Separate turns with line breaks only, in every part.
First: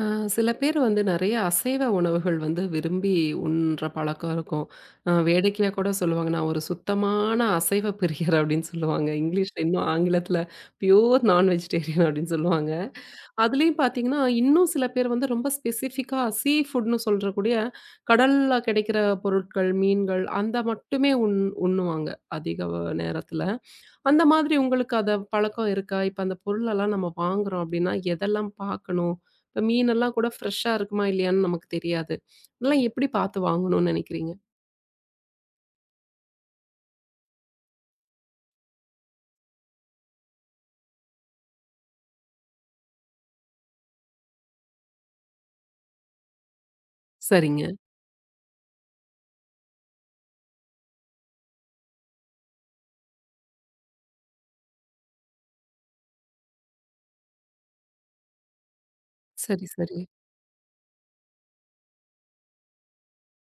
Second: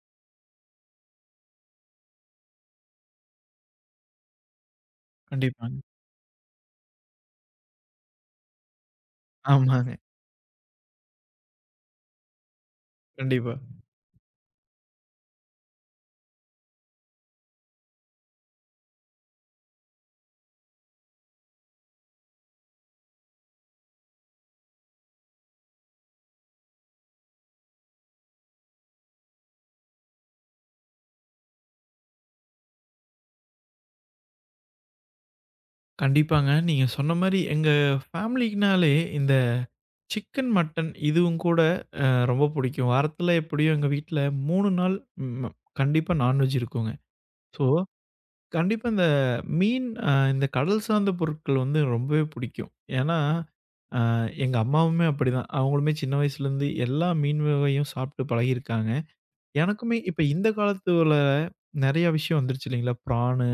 ஆ, சில பேர் வந்து நெறைய அசைவ உணவுகள் வந்து விரும்பி உண்ற பழக்கம் இருக்கும். வேடிக்கையா
கண்டிப்பாங்க.
கூட சொல்லுவாங்க, "நான் ஒரு சுத்தமான அசைவ பிரியர்" அப்படின்னு சொல்லுவாங்க. இங்கிலீஷ்ல இன்னும்
ஆமாங்க.
ஆங்கிலத்தில பியூர் நான் வெஜிடேரியன் அப்படின்னு சொல்லுவாங்க.
கண்டிப்பா.
அதுலயும் பார்த்தீங்கன்னா, இன்னும் சில பேர் வந்து ரொம்ப ஸ்பெசிஃபிக்கா சீ ஃபுட்ன்னு சொல்றக்கூடிய கடல்ல கிடைக்கிற பொருட்கள், மீன்கள் அந்த மட்டுமே உண்ணுவாங்க அதிக நேரத்தில. அந்த மாதிரி உங்களுக்கு அத பழக்கம் இருக்கா? இப்ப அந்த பொருளெல்லாம் நம்ம வாங்குறோம் அப்டின்னா, எதெல்லாம் பார்க்கணும்? இப்ப மீனெல்லாம் கூட ஃப்ரெஷ்ஷா இருக்குமா? இல்லையான்னு நமக்கு தெரியாது. அதெல்லாம் எப்படி பார்த்து வாங்கணும்னு நெனைக்கிறீங்க?
கண்டிப்பாங்க. நீங்க சொன்ன மாரி எங்க ஃபேமிலிக்குனாலே இந்த சிக்கன், மட்டன் இதுவும் கூட ரொம்ப புடிக்கும். வாரத்துல எப்படியும் எங்க வீட்ல 3 நாள் ம் கண்டிப்பா நான்வெஜ் இருக்குங்க. ஸோ,
சரிங்க.
கண்டிப்பா இந்த மீன், இந்த கடல் சார்ந்த பொருட்கள் வந்து ரொம்பவே புடிக்கும். ஏன்னா, அ எங்க அம்மாவுமே அப்படிதான். அவங்களுமே சின்ன வயசுலேருந்து எல்லா மீன் வகையும் சாப்ட்டு பழகியிருக்காங்க.
சரி,
எனக்குமே
சரி.
இப்ப இந்த காலத்துல நெறைய விஷயம் வந்துருச்சு இல்லைங்களா? பிரானு,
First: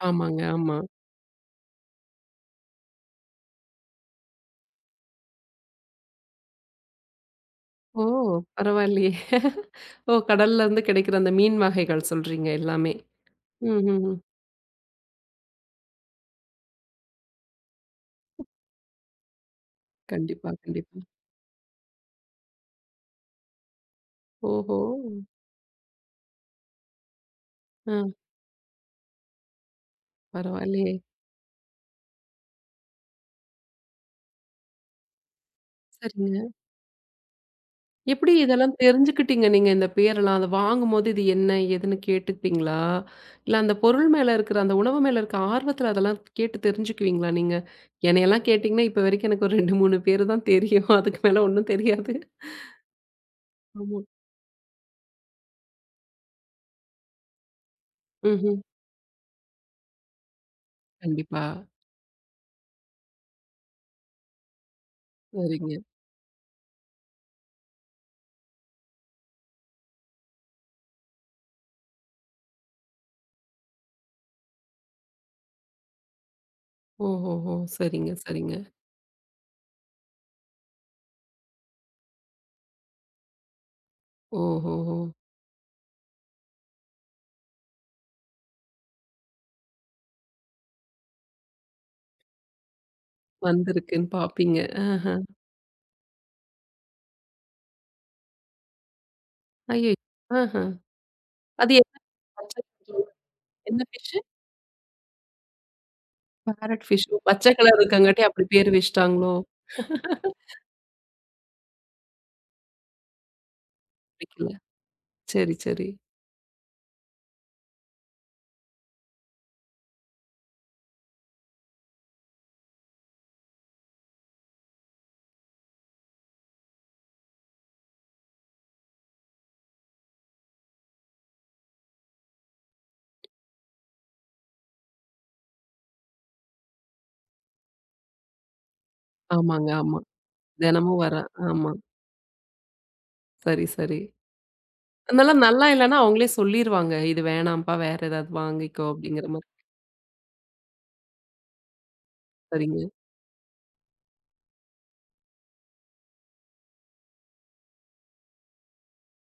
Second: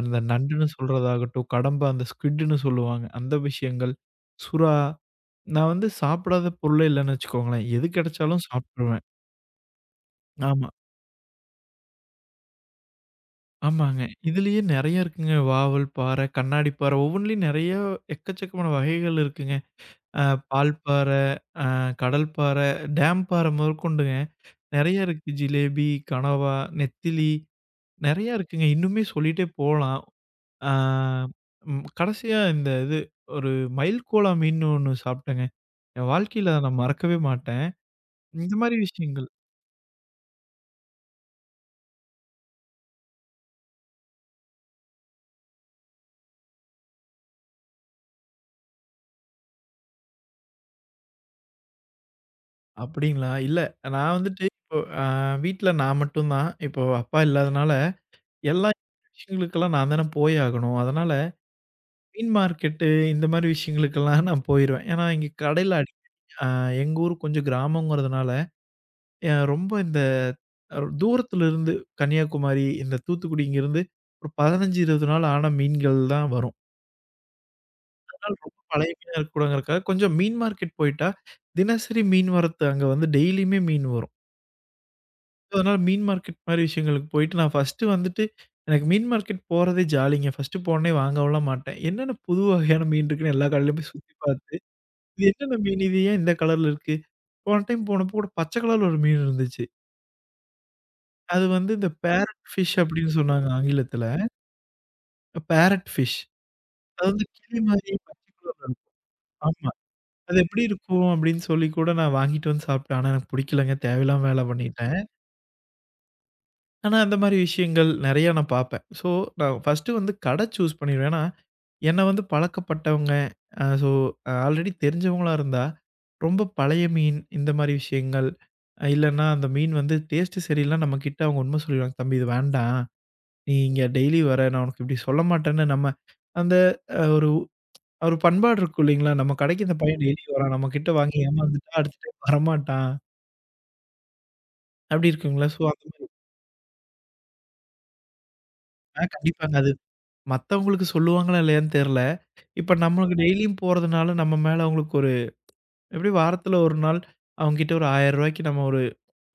அந்த
ஆமாங்க,
நண்டுன்னு
ஆமா.
சொல்றதாகட்டும், கடம்பா, அந்த ஸ்க்விட்ன்னு சொல்லுவாங்க. அந்த விஷயங்கள், சுறா. நான் வந்து சாப்பிடாத பொருளே இல்லன்னு வச்சுக்கோங்களேன். எது
ஓ!
கிடைச்சாலும் சாப்ட்டுருவேன்.
பரவாயில்லையே. ஓ!
ஆமா.
கடல்லருந்து கிடைக்கிற அந்த மீன் வகைகள் சொல்றீங்க எல்லாமே. ம்,
ஆமாங்க.
ம், ம்.
இதுலயே நெறைய இருக்குங்க. வாவல் பாறை, கண்ணாடி பாறை ஒவ்வொன்லயும் நெறைய எக்கச்சக்கமான வகைகள் இருக்குங்க. அ
கண்டிப்பா,
பால்
கண்டிப்பா.
பாறை, அ கடல் பாறை, டேம் பாறை முதற்கொண்டுங்க.
ஓஹோ!
நெறைய இருக்கு. ஜிலேபி, கனவா, நெத்திலி.
ஆ,
நெறையா இருக்குங்க. இன்னுமே சொல்லிட்டே போலாம். ஆ
பரவாயில்லையே.
ம் கடைசியா இந்த இது ஒரு மைல்கோலா மீன்னு ஒண்ணு சாப்பிட்டேங்க. என்
சரிங்க.
வாழ்க்கையில அத நான் மறக்கவே மாட்டேன்.
எப்படி
இந்த
இதெல்லாம்
மாரி விஷயங்கள்.
தெரிஞ்சுக்கிட்டீங்க நீங்க இந்த பேரெல்லாம்? அத வாங்கும்போது இது என்ன? ஏதுன்னு கேட்டுப்பீங்களா? இல்ல அந்த பொருள் மேல இருக்கிற அந்த உணவு மேல இருக்க ஆர்வத்துல அதெல்லாம் கேட்டு தெரிஞ்சுக்குவீங்களா நீங்க? என்னையெல்லாம் கேட்டீங்கன்னா, இப்ப வரைக்கும் எனக்கு ஒரு 2, 3 பேரு தான் தெரியும். அதுக்கு மேல ஒண்ணும் தெரியாது.
அப்படிங்களா? இல்ல
ஆமா.
நான் வந்துட்டு இப்போ வீட்ல நான் மட்டும் தான். இப்போ அப்பா இல்லாதனால
ம்ஹ்ம்.
எல்லா விஷயங்களுக்கெல்லாம் நான் தானே போய் ஆகணும். அதனால
கண்டிப்பா.
மீன் மார்க்கெட்டு இந்த மாரி விஷயங்களுக்கெல்லாம் நான் போயிருவேன். ஏன்னா, இங்க
சரிங்க.
கடையில அடி, அ எங்க ஊர் கொஞ்சம் கிராமங்கிறதுனால, ரொம்ப இந்த, தூரத்துல இருந்து கன்னியாகுமாரி, இந்த தூத்துக்குடி இங்கேருந்து ஒரு 15, 20 நாள் ஆன மீன்கள் தான் வரும்.
ஓஹோஹோ! சரிங்க,
அதனால ரொம்ப
சரிங்க.
பழைய மீனா இருக்கக்கூடாதுங்கிறதுக்காக, கொஞ்சம் மீன் மார்க்கெட் போயிட்டா, தினசரி மீன் வரத்து அங்க வந்து டெய்லியுமே மீன் வரும்.
ஓஹோஹோ!
அதனால மீன் மார்க்கெட் மாரி விஷயங்களுக்கு போயிட்டு, நான் ஃபர்ஸ்ட்டு வந்துட்டு எனக்கு மீன் மார்க்கெட் போறதே ஜாலிங்க. ஃபர்ஸ்ட்டு போனோனே வாங்கவுலாம் மாட்டேன். என்னென்ன புது வகையான மீன் இருக்குன்னு எல்லா கடையிலும் போய்
வந்திருக்குன்னு
சுத்தி பார்த்து,
பார்ப்பீங்க. ஆஹ.
இது என்னென்ன மீன்? இது ஏன் இந்த கலர்ல இருக்கு? போன டைம் போனப்போ கூட பச்சை கலர்ல ஒரு மீன் இருந்துச்சு.
ஐயோ! ஆஹ.
அது வந்து
அது
இந்த
என்ன
பேரட்
பச்ச
ஃபிஷ் அப்பிடின்னு சொன்னாங்க
என்ன
ஆங்கிலத்துல.
ஃபிஷ்ஷு?
Parrot fish.
பேரட்
அது
ஃபிஷ்.
வந்து
பச்சை
கிளி
கலர்
மாரி
இருக்கங்காட்டி அப்படி
பர்டிகுலரா
பேர்
இருக்கும்.
வச்சுட்டாங்களோ?
ஆமா.
பிடிக்கல.
அது எப்படி இருக்கும் அப்படின்னு சொல்லி கூட நான் வாங்கிட்டு வந்து சாப்பிட்டேன். ஆனா எனக்கு பிடிக்கலங்க. தேவையில்லாம வேல பண்ணிட்டேன்.
சரி, சரி.
ஆனா அந்த மாரி விஷயங்கள் நெறையா நான் பார்ப்பேன். நான் ஃபர்ஸ்ட்டு வந்து கடை சூஸ் பண்ணிருவேன். ஏன்னா, என்ன வந்து பழக்கப்பட்டவங்க, அ ஸோ ஆல்ரெடி தெரிஞ்சவங்களா இருந்தா, ரொம்ப பழைய மீன் இந்த மாரி விஷயங்கள், இல்லன்னா அந்த மீன் வந்து டேஸ்ட்டு சரியில்ல நம்மகிட்ட அவங்க உண்மை சொல்லிருவாங்க. "தம்பி இது வேண்டாம். நீ இங்க டெய்லி வர நான் உனக்கு இப்படி சொல்ல மாட்டேன்னு" நம்ம அந்த, ஒரு ஒரு பண்பாடு இருக்கும் இல்லைங்களா? நம்ம கடைக்கு
ஆமாங்க,
இந்த
ஆமா.
பையன் டெய்லி வரான். நம்ம கிட்ட
தினமும் வர
வாங்கி ஏமாந்துட்டா,
ஆமா.
அடுத்த டைம் வரமாட்டான்.
சரி, சரி.
அப்டி
அதனால
இருக்குங்களா? ஸோ
நல்லா
அந்த
இல்லன்னா
மாரி,
அவங்களே சொல்லிருவாங்க. இது வேணாம்ப்பா, வேற ஏதாவது வாங்கிக்கோ அப்படிங்கிற மாரி.
கண்டிப்பாங்க. அது மத்தவங்களுக்கு சொல்லுவாங்களா இல்லையான்னு தெர்ல. இப்ப
சரிங்க.
நம்மளுக்கு டெய்லியும் போறதுனால நம்ம மேல அவங்களுக்கு ஒரு எப்டியும் வாரத்துல 1 நாள் அவங்க கிட்ட ஒரு ரூ. 1,000 நம்ம ஒரு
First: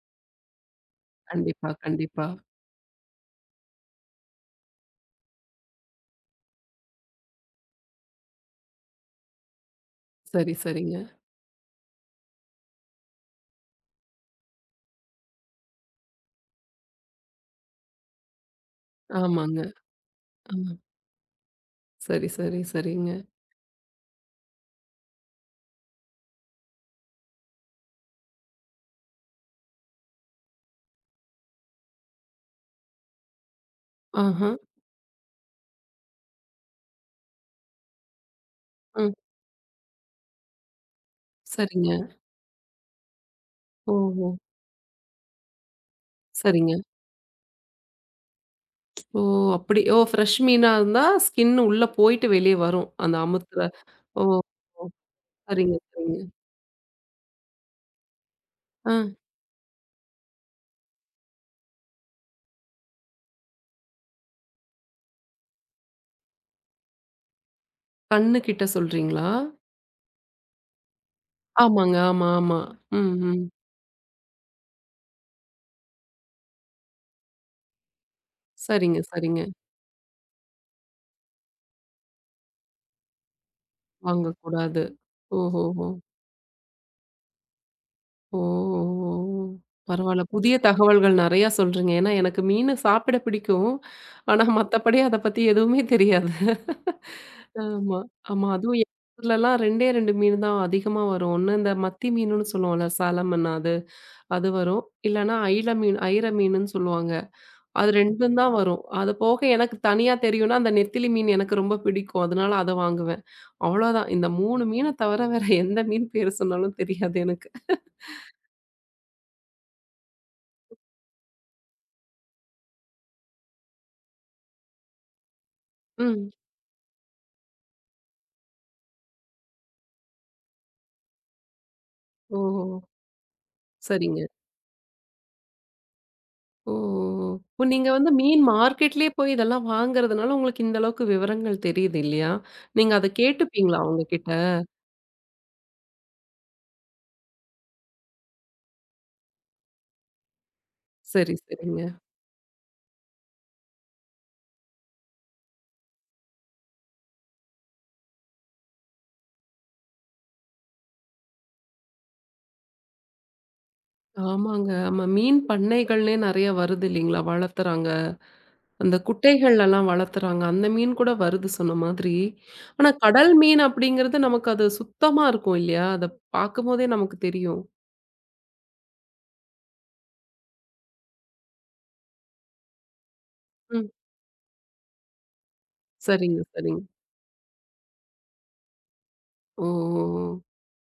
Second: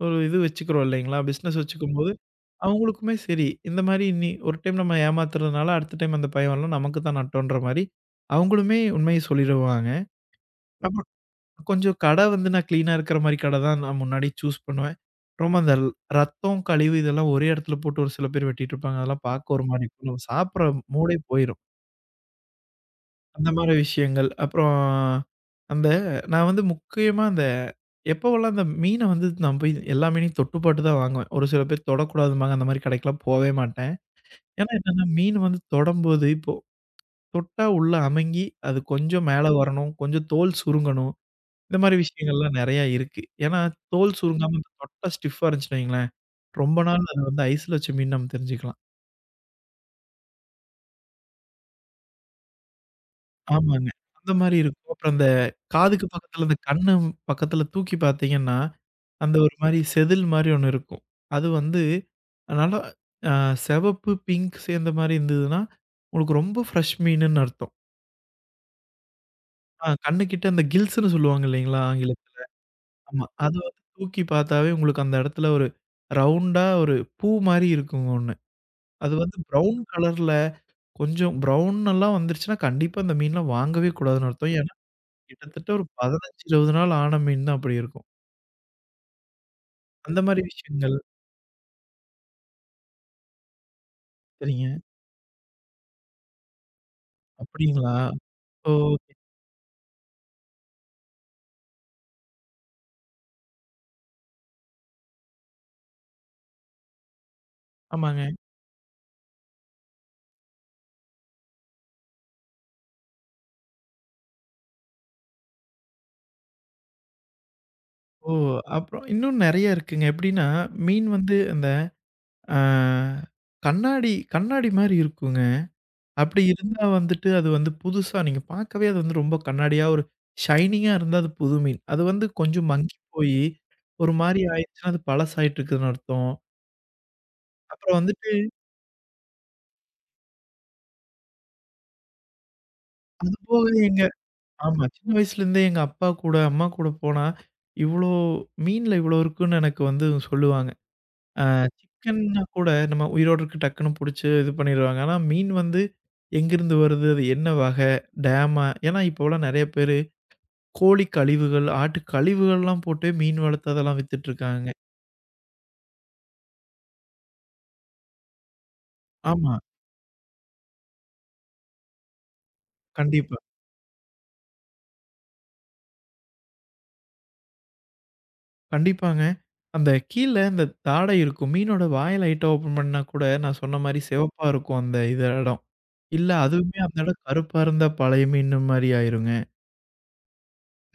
ஒரு இது வச்சுக்கிறோம் இல்லைங்களா? பிசினஸ்
கண்டிப்பா,
வச்சுக்கும்போது,
கண்டிப்பா.
அவங்களுக்குமே சரி, இந்த மாரி இனி ஒரு டைம் நம்ம ஏமாத்துறதுனால அடுத்த டைம் அந்த பையன் வரலாம் நமக்கு தான் நட்டம்ன்ற மாரி, அவங்களுமே உண்மைய சொல்லிருவாங்க.
சரி, சரிங்க.
அப்புறம் கொஞ்சம் கடை வந்து நான் கிளீனா இருக்கிற மாரி கடை தான் நான் முன்னாடி சூஸ் பண்ணுவேன். ரொம்ப அந்த ரத்தம், கழிவு இதெல்லாம் ஒரே இடத்துல போட்டு ஒரு சில பேர் வெட்டிட்டு இருப்பாங்க. அதெல்லாம் பார்க்க
ஆமாங்க.
ஒரு மாரி இருக்கும். நம்ம சாப்பிடுற
ஆமா.
மூடே போயிரும்.
சரி, சரி, சரிங்க.
அந்த மாரி விஷயங்கள். அப்புறம் அந்த நான் வந்து முக்கியமா அந்த எப்போவெல்லாம் அந்த மீன வந்து நான் போய் எல்லா மீனையும் தொட்டு பாத்து தான் வாங்குவேன். ஒரு சில பேர் தொடக்கூடாதும்பாங்க. அந்த மாரி கடைக்கெல்லாம் போவே மாட்டேன்.
ஆஹா.
ஏன்னா என்னன்னா மீன் வந்து தொடம்போது இப்போ தொட்டா உள்ள அமுங்கி அது
ம்.
கொஞ்சம் மேல வரணும். கொஞ்சம் தோல் சுருங்கணும். இந்த மாரி
சரிங்க.
விஷயங்கள்லாம் நெறையா இருக்கு. ஏன்னா, தோல்
ஓஹோ!
சுருங்காம இந்த தொட்டா ஸ்டிஃப்பா இருந்துச்சுன்னு வைங்களேன்,
சரிங்க.
ரொம்ப நாள் அது வந்து ஐஸ்ல வச்ச மீன் நம்ம தெரிஞ்சுக்கலாம்.
ஓ! அப்படி ஓ! ஃப்ரெஷ் மீனா இருந்தா ஸ்கின் உள்ள போயிட்டு வெளிய வரும். அந்த அமுத்துற
ஆமாங்க.
ஓ!
அந்த மாரி
ஓ!
இருக்கும். அப்புறம் அந்த
சரிங்க,
காதுக்கு
சரிங்க.
பக்கத்துல அந்த கண்ணு பக்கத்துல தூக்கி பார்த்தீங்கன்னா,
ஆ,
அந்த ஒரு மாரி செதில் மாரி ஒண்ணு இருக்கும். அது வந்து நல்லா, அ சிவப்பு, பிங்க் சேர்ந்த மாரி இருந்ததுன்னா, உங்களுக்கு ரொம்ப ஃப்ரெஷ் மீனுன்னு அர்த்தம்.
கண்ணு கிட்ட சொல்றீங்களா?
கண்ணு கிட்ட அந்த கில்ஸ்ன்னு சொல்லுவாங்க இல்லைங்களா
ஆமாங்க. ஆமா,
ஆங்கிலத்துல?
ஆமா. ம்,
ஆமா.
ம்.
அது வந்து தூக்கி பார்த்தாவே உங்களுக்கு அந்த இடத்துல ஒரு ரவுண்டா ஒரு பூ மாரி இருக்குங்க ஒண்ணு.
சரிங்க,
அது வந்து
சரிங்க.
ப்ரவுன் கலர்ல கொஞ்சம் ப்ரவுன் எல்லாம் வந்துருச்சுன்னா, கண்டிப்பா அந்த மீன்லாம் வாங்கவே கூடாதுன்னு அர்த்தம். ஏன்னா,
வாங்கக்கூடாது.
கிட்டத்தட்ட ஒரு
ஓஹோஹோ!
15, 20 நாள் ஆன மீன் தான் அப்படி இருக்கும்.
ஓ! ஓ! ஓ!
அந்த
பரவால்ல.
மாரி
புதிய
விஷயங்கள்.
தகவல்கள் நெறையா சொல்றீங்க. ஏன்னா எனக்கு மீனு சாப்பிட பிடிக்கும். ஆனா
சரிங்க.
மத்தபடி அத பத்தி எதுவுமே தெரியாது.
அப்படிங்களா?
ஆமா. ஆமா.
ஓ!
அதுவும் எங்க
ஓகே.
ஊர்லலாம் 2டே 2 மீனு தான் அதிகமா வரும். ஒண்ணு இந்த மத்தி மீனுன்னு சொல்லுவோம்ல சாலமன் அது. அது வரும். இல்லன்னா ஐல மீன் ஐயிர மீனுன்னு சொல்லுவாங்க. அது
ஆமாங்க.
2ம் தான் வரும். அது போக எனக்கு தனியா தெரியும்னா, அந்த நெத்திலி மீன் எனக்கு ரொம்ப பிடிக்கும். அதனால அத வாங்குவேன். அவ்வளோதான். இந்த 3 மீன தவிர வேற எந்த மீன் பேர் சொன்னாலும் தெரியாது எனக்கு.
ஓ! அப்புறம் இன்னும் நெறைய இருக்குங்க. எப்படின்னா, மீன் வந்து அந்த, ஆ கண்ணாடி கண்ணாடி மாரி இருக்குங்க.
ம்.
அப்படி இருந்தா வந்துட்டு அது வந்து புதுசா நீங்க பார்க்கவே அது வந்து ரொம்ப கண்ணாடியா ஒரு ஷைனிங்கா இருந்தா அது புது மீன். அது வந்து
ஓஹோ!
கொஞ்சம் மங்கி போயி, ஒரு
சரிங்க.
மாரி ஆயிருச்சுன்னா, அது பழசாயிட்டுருக்குதுன்னு அர்த்தம்.
ஓ! ஓ! நீங்க
அப்புறம்
வந்து
வந்துட்டு
மீன் மார்க்கெட்லயே போய் இதெல்லாம் வாங்குறதுனால உங்களுக்கு இந்த அளவுக்கு விவரங்கள் தெரியுது இல்லையா? நீங்க அத
அது போக
கேட்டுப்பீங்களா
எங்க
அவங்ககிட்ட?
ஆமா. சின்ன வயசுலேருந்தே எங்க அப்பா கூட, அம்மா கூட போனா, இவ்ளோ மீன்ல இவ்ளோ இருக்குன்னு எனக்கு வந்து சொல்லுவாங்க.
சரி,
அ
சரிங்க.
சிக்கன்னா கூட நம்ம உயிரோட இருக்கு டக்குன்னு புடிச்சு இது பண்ணிருவாங்க. ஆனா மீன் வந்து எங்கேருந்து வருது? அது என்ன வகை? டேமா? ஏன்னா இப்போலாம் நெறைய பேரு கோழி கழிவுகள், ஆட்டு கழிவுகள்லாம் போட்டு மீன் வளர்த்து அதெல்லாம் வித்துட்டுருக்காங்க.
ஆமாங்க. ஆமா. மீன் பண்ணைகள்லே நெறைய வருது இல்லைங்களா? வளர்த்துறாங்க. அந்த
ஆமா.
குட்டைகள்லலாம் வளர்த்துறாங்க. அந்த மீன் கூட வருது சொன்ன மாதிரி. ஆனா கடல்
கண்டிப்பா.
மீன் அப்படிங்கிறது நமக்கு அது சுத்தமா இருக்கும் இல்லையா? அத பார்க்கும்போதே நமக்கு தெரியும்.
கண்டிப்பாங்க. அந்த கீழ இந்த தாடை இருக்கும். மீனோட வாய லைட்டா ஓப்பன் பண்ணா கூட நான் சொன்ன
ம்.
மாரி சிவப்பா இருக்கும் அந்த இது இடம். இல்ல
சரிங்க,
அதுவுமே
சரிங்க.
அந்த இடம் கருப்பா இருந்தா பழைய மீன் மாரி ஆயிருங்க.
ஓ! ஓ! ஓ!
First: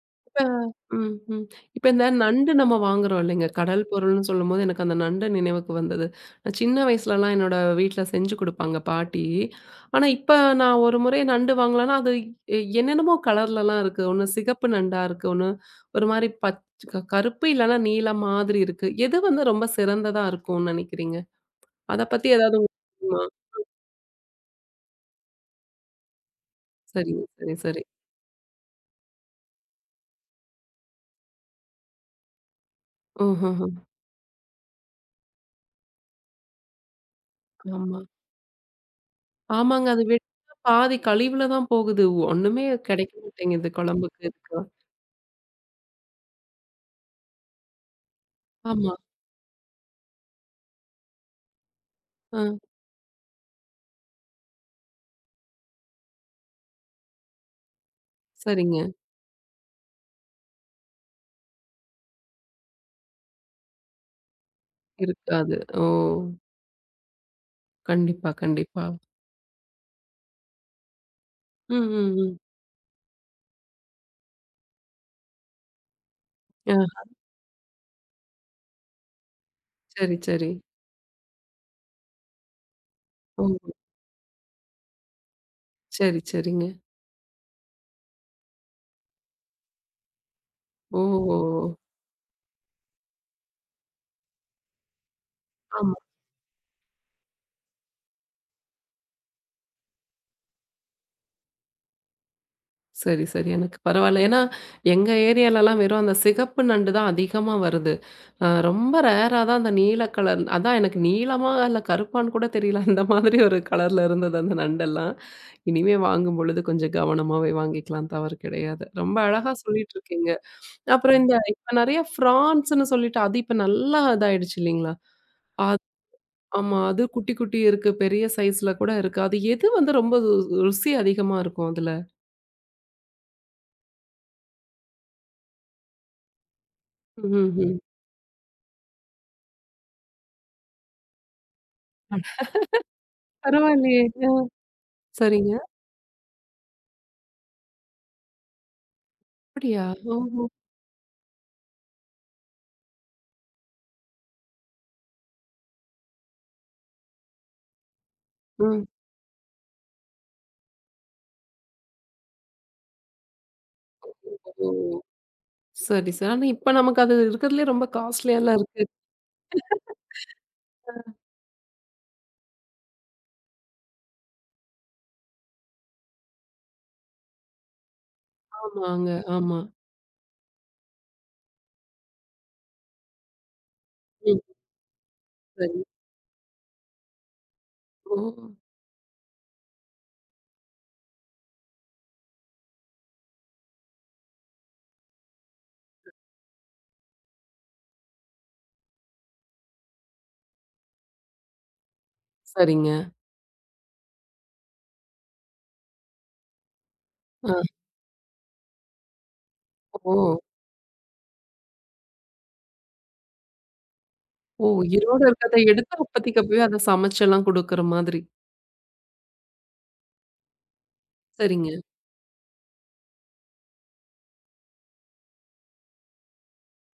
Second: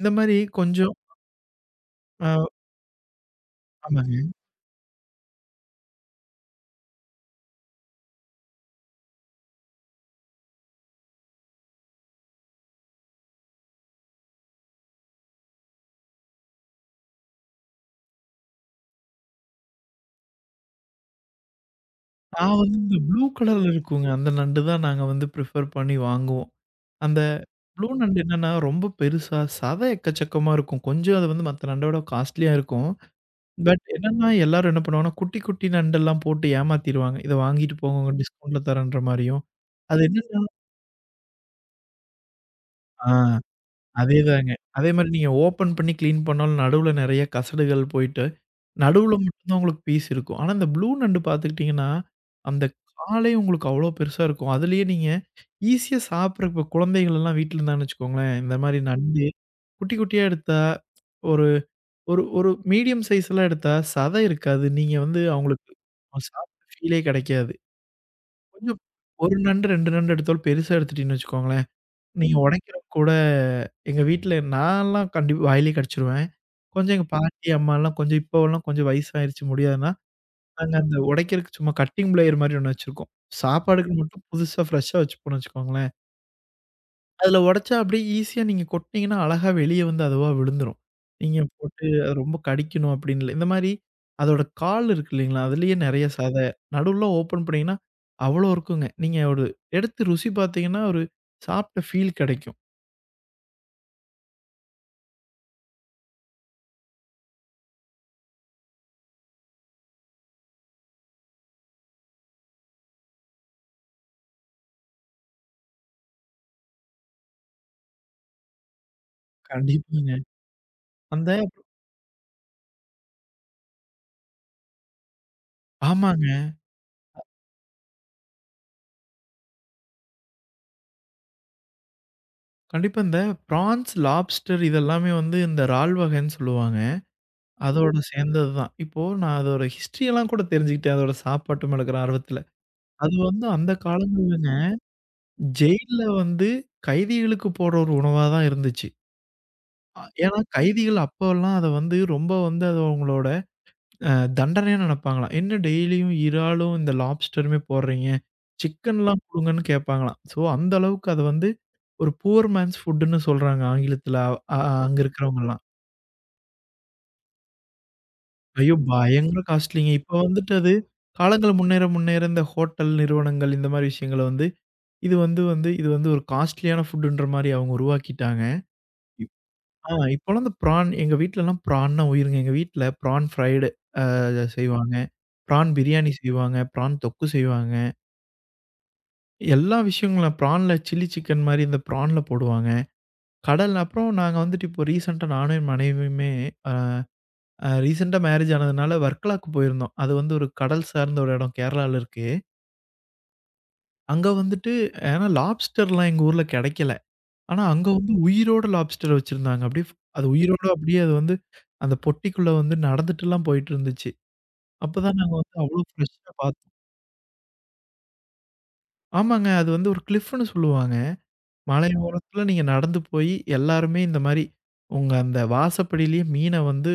இந்த மாரி
இப்ப
கொஞ்சம்
ம், ம். இப்ப இந்த
அ
நண்டு நம்ம வாங்குறோம் இல்லைங்க. கடல்
ஆமாங்க.
பொருள்ன்னு சொல்லும்போது எனக்கு அந்த நண்டு நினைவுக்கு வந்தது. நான் சின்ன வயசுலலாம் என்னோட வீட்ல செஞ்சு குடுப்பாங்க பாட்டி. ஆனா இப்ப நான் ஒரு முறை நண்டு வாங்கலன்னா, அது என்னென்னமோ கலர்லலாம் இருக்கு. ஒண்ணு சிகப்பு நண்டா இருக்கு. ஒண்ணு ஒரு மாரி பச் க கருப்பு இல்லன்னா நீலம் மாதிரி இருக்கு. எது வந்து ரொம்ப சிறந்ததா இருக்கும்னு நெனைக்கிறீங்க? அத பத்தி
நான்
ஏதாவது
வந்து
உங்களுக்கு
இந்த ப்ளூ
தெரியுமா?
கலர்ல இருக்குங்க. அந்த நண்டு தான் நாங்க வந்து ப்ரிஃபர் பண்ணி வாங்குவோம். அந்த
சரிங்க. சரி, சரி.
ப்ளூ நண்டு என்னன்னா ரொம்ப பெருசா, சதை எக்கச்சக்கமா இருக்கும். கொஞ்சம் அது வந்து மத்த நண்டோட காஸ்ட்லியா இருக்கும்.
ஓஹோஹோ!
பட் என்னன்னா எல்லாரும் என்ன பண்ணுவாங்கன்னா, குட்டி குட்டி நண்டெல்லாம் போட்டு ஏமாத்திருவாங்க. இத வாங்கிட்டு
ஆமா.
போங்க டிஸ்கவுண்ட்ல தரேன்ற மாரியும்.
ஆமாங்க.
அது
அது
என்னன்னா,
வெட்டினா பாதி கழிவுல தான் போகுது. ஒண்ணுமே
ஆ
கிடைக்க மாட்டேங்குது குழம்புக்கு
அதேதாங்க.
இதுக்கு.
அதே மாரி நீங்க ஓப்பன் பண்ணி கிளீன் பண்ணாலும் நடுவுல நெறைய கசடுகள் போயிட்டு
ஆமா.
நடுவுல மட்டும் தான் உங்களுக்கு பீஸ் இருக்கும். ஆனா, இந்த ப்ளூ நண்டு பார்த்துக்கிட்டீங்கன்னா,
ஆ,
அந்த காலே உங்களுக்கு அவ்ளோ பெருசா இருக்கும். அதுலயே நீங்க ஈஸியா சாப்பிடுற இப்ப குழந்தைகள் எல்லாம் வீட்ல இருந்தான்னு வச்சுக்கோங்களேன், இந்த மாரி
சரிங்க.
நண்டு குட்டி குட்டியா எடுத்தா ஒரு ஒரு ஒரு மீடியம் சைஸ்லாம் எடுத்தா சதை இருக்காது. நீங்க வந்து
இருக்காது.
அவங்களுக்கு
ஓ!
அவங்க சாப்பிட்ட ஃபீலே கிடைக்காது.
கண்டிப்பா,
கொஞ்சம்
கண்டிப்பா.
1 நண்டு 2 நண்டு எடுத்தாலும் பெருசா எடுத்துட்டீங்கன்னு வச்சுக்கோங்களேன்,
ம், ம்,
நீங்க
ம்.
உடைக்கிறப்ப கூட எங்க வீட்ல நான்லாம் கண்டிப்பா வாயிலேயே கடிச்சுருவேன்.
ஆ,
கொஞ்சம் எங்க பாட்டி, அம்மாலாம் கொஞ்சம் இப்போவெல்லாம் கொஞ்சம் வயசாயிருச்சு முடியாதுன்னா,
சரி, சரி.
நாங்க அந்த உடைக்கிறதுக்கு சும்மா கட்டிங் பிளேயர் மாரி ஒண்ணு வச்சிருக்கோம்.
ஓ!
சாப்பாடுக்கு மட்டும் புதுசா ஃப்ரெஷ்ஷா வச்சுப்போம்னு வச்சுக்கோங்களேன்.
சரி, சரிங்க.
அதுல உடைச்சா அப்படியே ஈஸியா நீங்க கொட்டுனீங்கன்னா, அழகா வெளிய வந்து அதுவா விழுந்துரும்.
ஓ! ஓ,
நீங்க
ஓ.
போட்டு அது ரொம்ப கடிக்கணும் அப்படின்னு இல்ல. இந்த மாரி அதோட கால் இருக்கு இல்லைங்களா? அதுலயே
ஆமா.
நெறைய சத. நடுவுல ஓப்பன் பண்ணீங்கன்னா, அவ்வளோ இருக்குங்க. நீங்க ஒரு எடுத்து ருசி பார்த்தீங்கன்னா, ஒரு சாப்பிட்ட ஃபீல் கெடைக்கும்.
சரி, சரி. எனக்கு பரவால்ல. ஏன்னா, எங்க ஏரியாலலாம் வெறும் அந்த சிகப்பு நண்டு தான் அதிகமா வருது. ரொம்ப ரேரா தான் அந்த நீல கலர் அதான் எனக்கு நீலமா இல்ல கருப்பான்னு கூட தெரியல. அந்த மாதிரி ஒரு கலர்ல இருந்தது அந்த நண்டெல்லாம். இனிமே வாங்கும் பொழுது கொஞ்சம் கவனமாவே வாங்கிக்கலாம். தவறு கிடையாது. ரொம்ப அழகா சொல்லிட்டு
கண்டிப்பாங்க.
இருக்கீங்க. அப்புறம்
அந்த
இந்த இப்ப நெறைய ஃப்ரான்ஸ்ன்னு சொல்லிட்டு அது இப்ப நல்லா இதாயிடுச்சு இல்லைங்களா? அது
ஆமாங்க.
ஆமா. அது குட்டி குட்டி இருக்கு. பெரிய சைஸ்ல கூட இருக்கு. அது எது வந்து ரொம்ப ருசி அதிகமா இருக்கும் அதுல?
கண்டிப்பா இந்த பிரான்ஸ், லாப்ஸ்டர் இதெல்லாமே வந்து இந்த இறால் வகைன்னு சொல்லுவாங்க.
ம்ஹ்ம்.
அதோட சேர்ந்தது தான். இப்போ நான் அதோட ஹிஸ்டரி எல்லாம் கூட தெரிஞ்சுக்கிட்டேன். அதோட சாப்பாட்டு மேல இருக்கிற ஆர்வத்துல. அது வந்து அந்த
பரவாயில்லையே! அ
காலங்கள்லங்க
சரிங்க.
ஜெயில்ல வந்து கைதிகளுக்கு போடுற ஒரு உணவா தான் இருந்துச்சு.
அப்படியா?
ஏன்னா
ஓஹோ!
கைதிகள் அப்போலாம் அத வந்து ரொம்ப வந்து அது அவங்களோட, அ தண்டனையா நெனப்பாங்களாம். என்ன டெய்லியும் இறாலும், இந்த லாப்ஸ்டருமே போடுறீங்க.
ம்.
சிக்கன்லாம் குடுங்கன்னு கேட்பாங்களாம். ஸோ அந்த அளவுக்கு அது வந்து ஒரு புவர் மேன்ஸ் ஃபுட்டுன்னு சொல்றாங்க ஆங்கிலத்துல. அ அ-
ஓ!
அங்க இருக்கிறவங்கலாம்.
சரி, சரி. ஆனா இப்ப நமக்கு அது இருக்கிறதுலயே ரொம்ப காஸ்ட்லியாலாம்
ஐயோ!
இருக்கு.
பயங்கர காஸ்ட்லிங்க. இப்ப வந்துட்டு அது காலங்கள் முன்னேற முன்னேற இந்த ஹோட்டல் நிறுவனங்கள் இந்த மாரி விஷயங்கள வந்து, இது வந்து வந்து இது வந்து ஒரு காஸ்ட்லியான ஃபுட்டுன்ற மாரி அவங்க உருவாக்கிட்டாங்க.
ஆமாங்க.
இப்
ஆமா.
இப்போலாம் அந்த பிரான் எங்க வீட்லலாம் பிரான்னா உயிருங்க. எங்க வீட்ல பிரான் ஃப்ரைடு,
ம்.
செய்வாங்க. பிரான்
சரி.
பிரியாணி செய்வாங்க. பிரான் தொக்கு செய்வாங்க.
ஓ!
எல்லா விஷயங்களும் பிரான்ல சில்லி சிக்கன் மாரி இந்த பிரான்ல போடுவாங்க. கடல் அப்புறம் நாங்க வந்துட்டு இப்போ ரீசென்ட்டா நானும் என் மனைவியுமே, அ அ ரீசென்ட்டா மேரேஜ் ஆனதுனால வர்க்கலாக்கு போயிருந்தோம். அது வந்து ஒரு கடல் சார்ந்த ஒரு இடம் கேரளால இருக்கு.
சரிங்க.
அங்க வந்துட்டு ஏன்னா லாப்ஸ்டர்லாம் எங்க ஊர்ல கெடைக்கல.
ஆ.
ஆனா அங்க வந்து உயிரோட லாப்ஸ்டர் வச்சிருந்தாங்க. அப்படியே
ஓ!
அது உயிரோட அப்படியே அது வந்து அந்த பொட்டிக்குள்ள வந்து நடந்துட்டுலாம் போயிட்டுருந்துச்சு.
ஓ!
அப்பதான்
உயிரோட
நாங்க வந்து
இருக்கிறத
அவ்ளோ
எடுத்து
ஃப்ரெஷ்ஷா
அப்பதைக்கு அப்பவே
பாத்தோம்.
அத சமைச்செல்லாம் குடுக்குற மாதிரி.
ஆமாங்க. அது வந்து ஒரு கிளிஃப்ன்னு சொல்லுவாங்க.
சரிங்க.
மலை ஓரத்துல நீங்க நடந்து போயி எல்லாருமே இந்த மாரி உங்க அந்த வாசப்படியிலேயே மீன வந்து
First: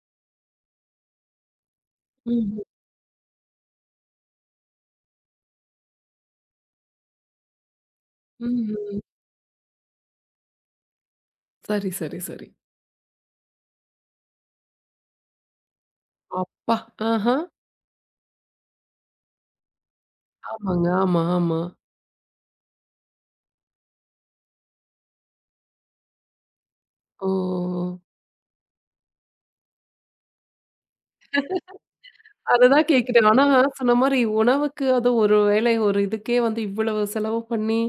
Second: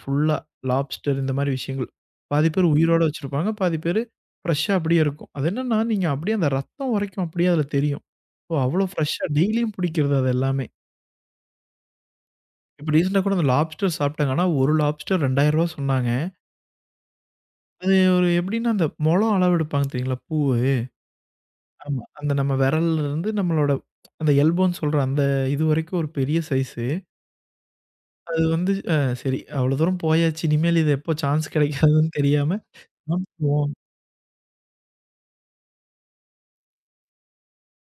ஃபுல்லா லாப்ஸ்டர் இந்த மாரி விஷயங்கள். பாதி
ம்ஹ்ம்.
பேர் உயிரோட வச்சிருப்பாங்க. பாதி பேரு ஃப்ரெஷ்ஷா அப்படியே இருக்கும். அது என்னன்னா, நீங்க அப்படியே அந்த ரத்தம் வரைக்கும் அப்படியே அதுல தெரியும். ஓ! அவ்ளோ
ம்ஹ்ம்.
ஃப்ரெஷ்ஷா டெய்லியும் பிடிக்கிறதா அது எல்லாமே?
சரி, சரி, சரி.
இப்ப ரீசென்ட்டா கூட அந்த லாப்ஸ்டர் சாப்பிட்டாங்க. ஆனா, ஒரு லாப்ஸ்டர் ரூ. 2,000 சொன்னாங்க.
அப்பா! ஆஹா.
அது ஒரு எப்படின்னா, அந்த மொழம் அளவு எடுப்பாங்க தெரியுங்களா? பூவு.
ஆமாங்க. ஆமா, ஆமா.
ஆமா. அந்த நம்ம விரல்லருந்து நம்மளோட அந்த எல்போன்னு சொல்ற அந்த இது வரைக்கும் ஒரு பெரிய சைஸு.
ஓ!
அது வந்து சரி அவ்வளோ தூரம் போயாச்சு. இனிமேல் இது எப்போ சான்ஸ் கிடைக்காதுன்னு தெரியாம
அததான் கேட்கிறேன். ஆனா,
வாங்குவோம்.
சொன்ன மாரி உணவுக்கு அதுவும் ஒரு வேளை ஒரு இதுக்கே வந்து இவ்வளவு செலவு பண்ணி,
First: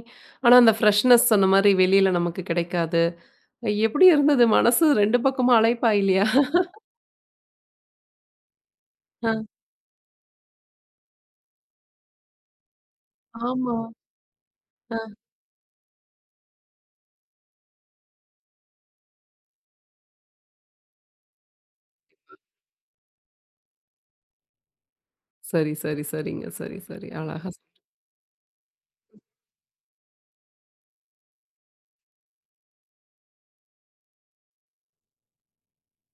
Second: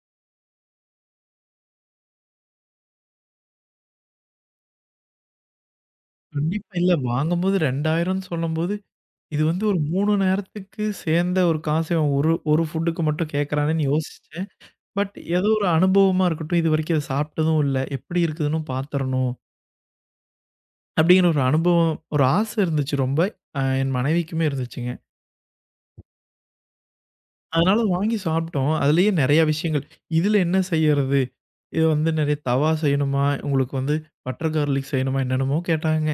ஆனா அந்த ஃப்ரெஷ்னஸ் சொன்ன மாரி வெளியில நமக்கு கிடைக்காது. எப்படி இருந்தது? மனசு 2 பக்கமும் அலைப்பா இல்லையா?
கண்டிப்பா. இல்ல வாங்கும்போது 2000ன்னு சொல்லும்போது, இது
அ
வந்து ஒரு 3 நேரத்துக்கு சேர்ந்த ஒரு காசு இவன் ஒரு ஒரு ஃபுட்டுக்கு மட்டும்
ஆமா.
கேட்கறானேன்னு யோசிச்சேன்.
அ.
பட் ஏதோ ஒரு அனுபவமா இருக்கட்டும். இதுவரைக்கும் அத சாப்பிட்டதும் இல்ல. எப்படி இருக்குதுன்னு பாத்துரணும். அப்படிங்கிற ஒரு அனுபவம், ஒரு ஆசை இருந்துச்சு ரொம்ப. என் மனைவிக்குமே இருந்துச்சுங்க.
சரி, சரி, சரிங்க. சரி, சரி. அழகா.
அதனால வாங்கி சாப்பிட்டோம். அதுலயே நெறைய விஷயங்கள். இதுல என்ன செய்யறது? இது வந்து நெறைய தவா செய்யணுமா? உங்களுக்கு வந்து பட்டர் கார்லிக் செய்யணுமா? என்னென்னமோ கேட்டாங்க.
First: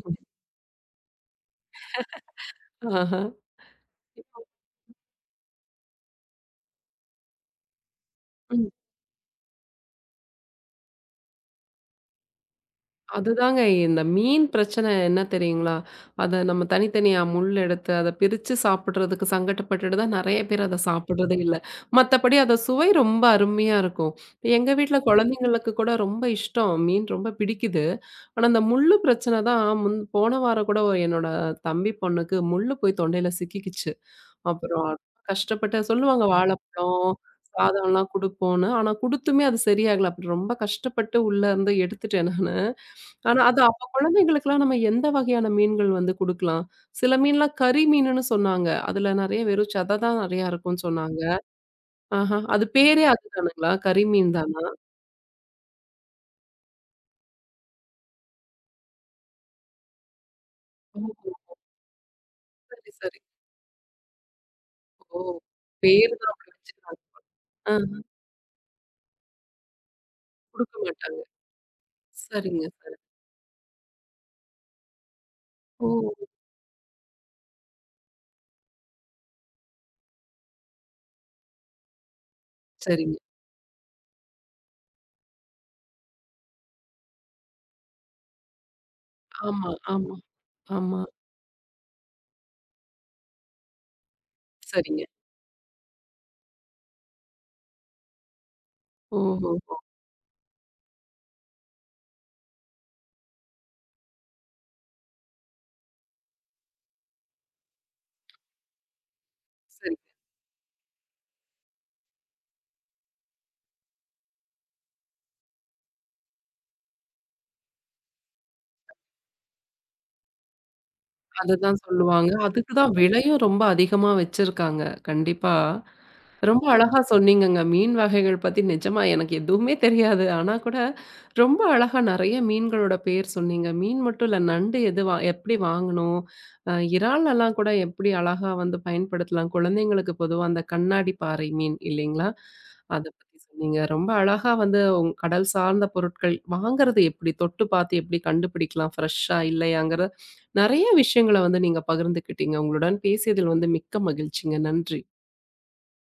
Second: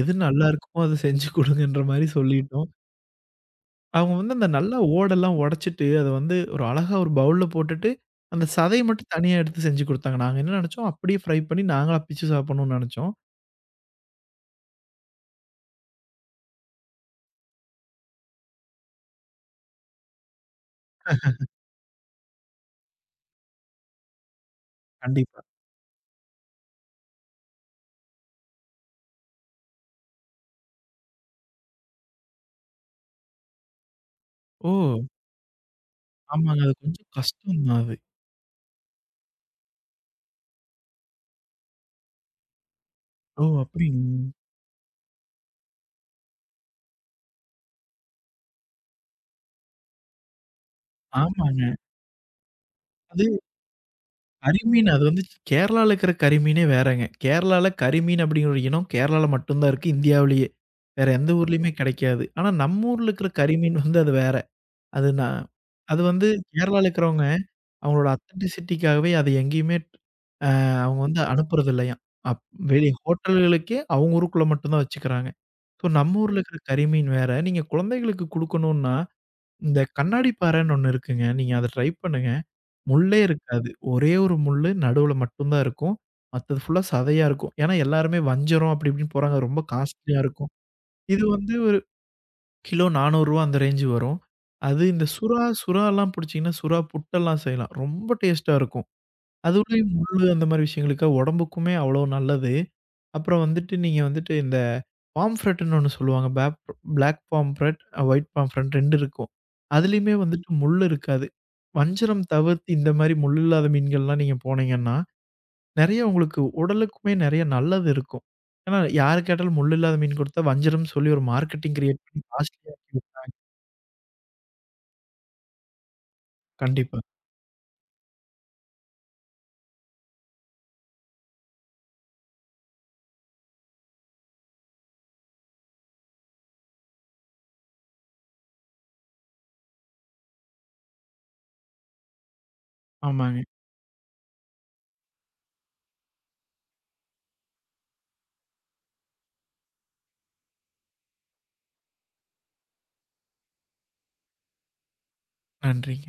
எது நல்லா இருக்குமோ அத செஞ்சு குடுங்கன்ற மாரி சொல்லிட்டோம்.
ஆஹ.
அவங்க வந்து அந்த நல்லா ஓடெல்லாம் உடைச்சுட்டு, அத வந்து ஒரு அழகா ஒரு பவுல்ல போட்டுட்டு, அந்த
ம்.
சதைய மட்டும் தனியா எடுத்து செஞ்சு குடுத்தாங்க. நாங்க என்ன நெனச்சோம், அப்படியே ஃப்ரை பண்ணி நாங்களா பிச்சு சாப்பிடணும்னு நெனச்சோம்.
அதுதாங்க. இந்த மீன் பிரச்சனை என்ன தெரியுங்களா? அத நம்ம தனித்தனியா முள் எடுத்து, அத பிரிச்சு சாப்பிடுறதுக்கு சங்கட்டப்பட்டுட்டு தான் நெறைய பேர் அத சாப்பிடுறதே இல்ல. மத்தபடி அத சுவை ரொம்ப அருமையா இருக்கும். எங்க வீட்ல
கண்டிப்பா.
குழந்தைங்களுக்கு கூட ரொம்ப இஷ்டம். மீன் ரொம்ப பிடிக்குது. ஆனா, அந்த முள்ளு பிரச்சனை தான் முன் போன வாரம் கூட ஒரு என்னோட தம்பி பொண்ணுக்கு முள்ளு போய் தொண்டையில சிக்கிக்கிச்சு.
ஓ!
அப்புறம் கஷ்டப்பட்டு சொல்லுவாங்க
ஆமாங்க. அது கொஞ்சம்
வாழைப்பழம்,
கஷ்டம் தான் அது.
சாதம்லாம் குடுப்போம்ன்னு. ஆனா குடுத்துமே அது சரியாகல. அப்புறம் ரொம்ப கஷ்டப்பட்டு உள்ள இருந்து எடுத்துட்டேன் நானு. ஆனா,
ஓ!
அது அப்ப
அப்டிங்களா?
குழந்தைகளுக்கெல்லாம் நம்ம எந்த வகையான மீன்கள் வந்து குடுக்கலாம்? சில மீன்லாம் கறி மீனுன்னு சொன்னாங்க. அதுல நெறைய வெறும் சத தான் நெறையா இருக்கும்ன்னு சொன்னாங்க.
ஆமாங்க.
ஆஹா. அது பேரே
அது
அதுதானுங்களா? கறி மீன் தானா?
கரிமீன் அது வந்து கேரளால இருக்கிற கரிமீனே வேறங்க. கேரளால கரிமீன் அப்படிங்கிற ஒரு இனம் கேரளால மட்டும் தான் இருக்கு இந்தியாவிலேயே.
ஓ!
வேற எந்த ஊர்லயுமே கிடைக்காது. ஆனா நம்ம
சரி,
ஊர்ல
சரி.
இருக்கிற கரிமீன் வந்து அது வேற. அது
ஓ!
நான் அது
பேரு
வந்து
தான் அப்படி
கேரளால
வச்சுருக்காங்க.
இருக்கிறவங்க
ஆ,
அவங்களோட ஆத்தென்டிசிட்டிக்காகவே அது எங்கேயுமே,
குடுக்க
அவங்க
மாட்டாங்க.
வந்து அனுப்புறது இல்லையாம். அப்
சரிங்க,
வெளி
சரி.
ஹோட்டல்களுக்கே அவங்க ஊருக்குள்ள மட்டும் தான் வச்சுக்கிறாங்க. So
oh!
நம்ம ஊர்ல இருக்கிற கரிமீன் வேற. நீங்க குழந்தைகளுக்கு குடுக்கணும்னா இந்த கண்ணாடி பாறைன்னு ஒண்ணு இருக்குங்க. நீங்க அத ட்ரை பண்ணுங்க.
சரிங்க.
முள்ளே இருக்காது. ஒரே ஒரு முள்ளு நடுவுல மட்டும் தான் இருக்கும். மத்தது ஃபுல்லா சதையா இருக்கும். ஏன்னா எல்லாருமே வஞ்சரம் அப்படி இப்படின்னு போறாங்க. ரொம்ப
ஆமா, ஆமா,
காஸ்ட்லியா இருக்கும்.
ஆமா.
இது வந்து ஒரு கிலோ ரூ. 400 அந்த ரேஞ்சு வரும். அது
சரிங்க.
இந்த சுறா, சுறாலாம் புடிச்சீங்கன்னா, சுறா புட்டெல்லாம் செய்யலாம். ரொம்ப டேஸ்ட்டா இருக்கும்.
ஓஹோஹோ!
அதுலயும் முள்ளு அந்த மாரி விஷயங்களுக்கா உடம்புக்குமே அவ்வளோ நல்லது. அப்புறம் வந்துட்டு நீங்க வந்துட்டு இந்த பாம்ஃப்ரெட்ன்னு ஒண்ணு சொல்லுவாங்க. பிளாக் பாம்ஃப்ரெட், ஒயிட் பாம்ஃப்ரெட் 2 இருக்கும்.
சரி.
அதுலயுமே வந்துட்டு முள்ளு இருக்காது. வஞ்சரம் தவிர்த்து இந்த மாரி முள் இல்லாத மீன்கள்லாம் நீங்க போனீங்கன்னா, நெறைய உங்களுக்கு உடலுக்குமே நெறைய நல்லது இருக்கும். ஏன்னா யாரு கேட்டாலும் முள் இல்லாத மீன் குடுத்தா வஞ்சரம்னு சொல்லி ஒரு மார்க்கெட்டிங்
அதுதான்
கிரியேட் பண்ணி
சொல்லுவாங்க. அதுக்கு
காஸ்ட்லியா
தான்
விக்கும்.
விலையும் ரொம்ப அதிகமா வச்சிருக்காங்க. கண்டிப்பா. ரொம்ப அழகா
கண்டிப்பா.
சொன்னீங்கங்க. மீன் வகைகள் பத்தி நிஜமா எனக்கு எதுவுமே தெரியாது. ஆனா கூட ரொம்ப அழகா நெறைய மீன்களோட பேர் சொன்னீங்க. மீன் மட்டும் இல்ல நண்டு எது வா எப்படி வாங்கணும்? இறாலெல்லாம் கூட எப்படி அழகா வந்து பயன்படுத்தலாம்? குழந்தைங்களுக்கு பொதுவா அந்த கண்ணாடி பாறை மீன் இல்லைங்களா? அத பத்தி
ஆமாங்க.
சொன்னீங்க. ரொம்ப அழகா வந்து உங் கடல் சார்ந்த பொருட்கள் வாங்குறது எப்படி? தொட்டு பார்த்து எப்படி கண்டுபிடிக்கலாம்? ஃப்ரெஷ்ஷா இல்லையாங்கிற நெறைய விஷயங்கள வந்து நீங்க பகிர்ந்துக்கிட்டீங்க. உங்களுடன் பேசியதில் வந்து மிக்க மகிழ்ச்சிங்க. நன்றி.
நன்றி.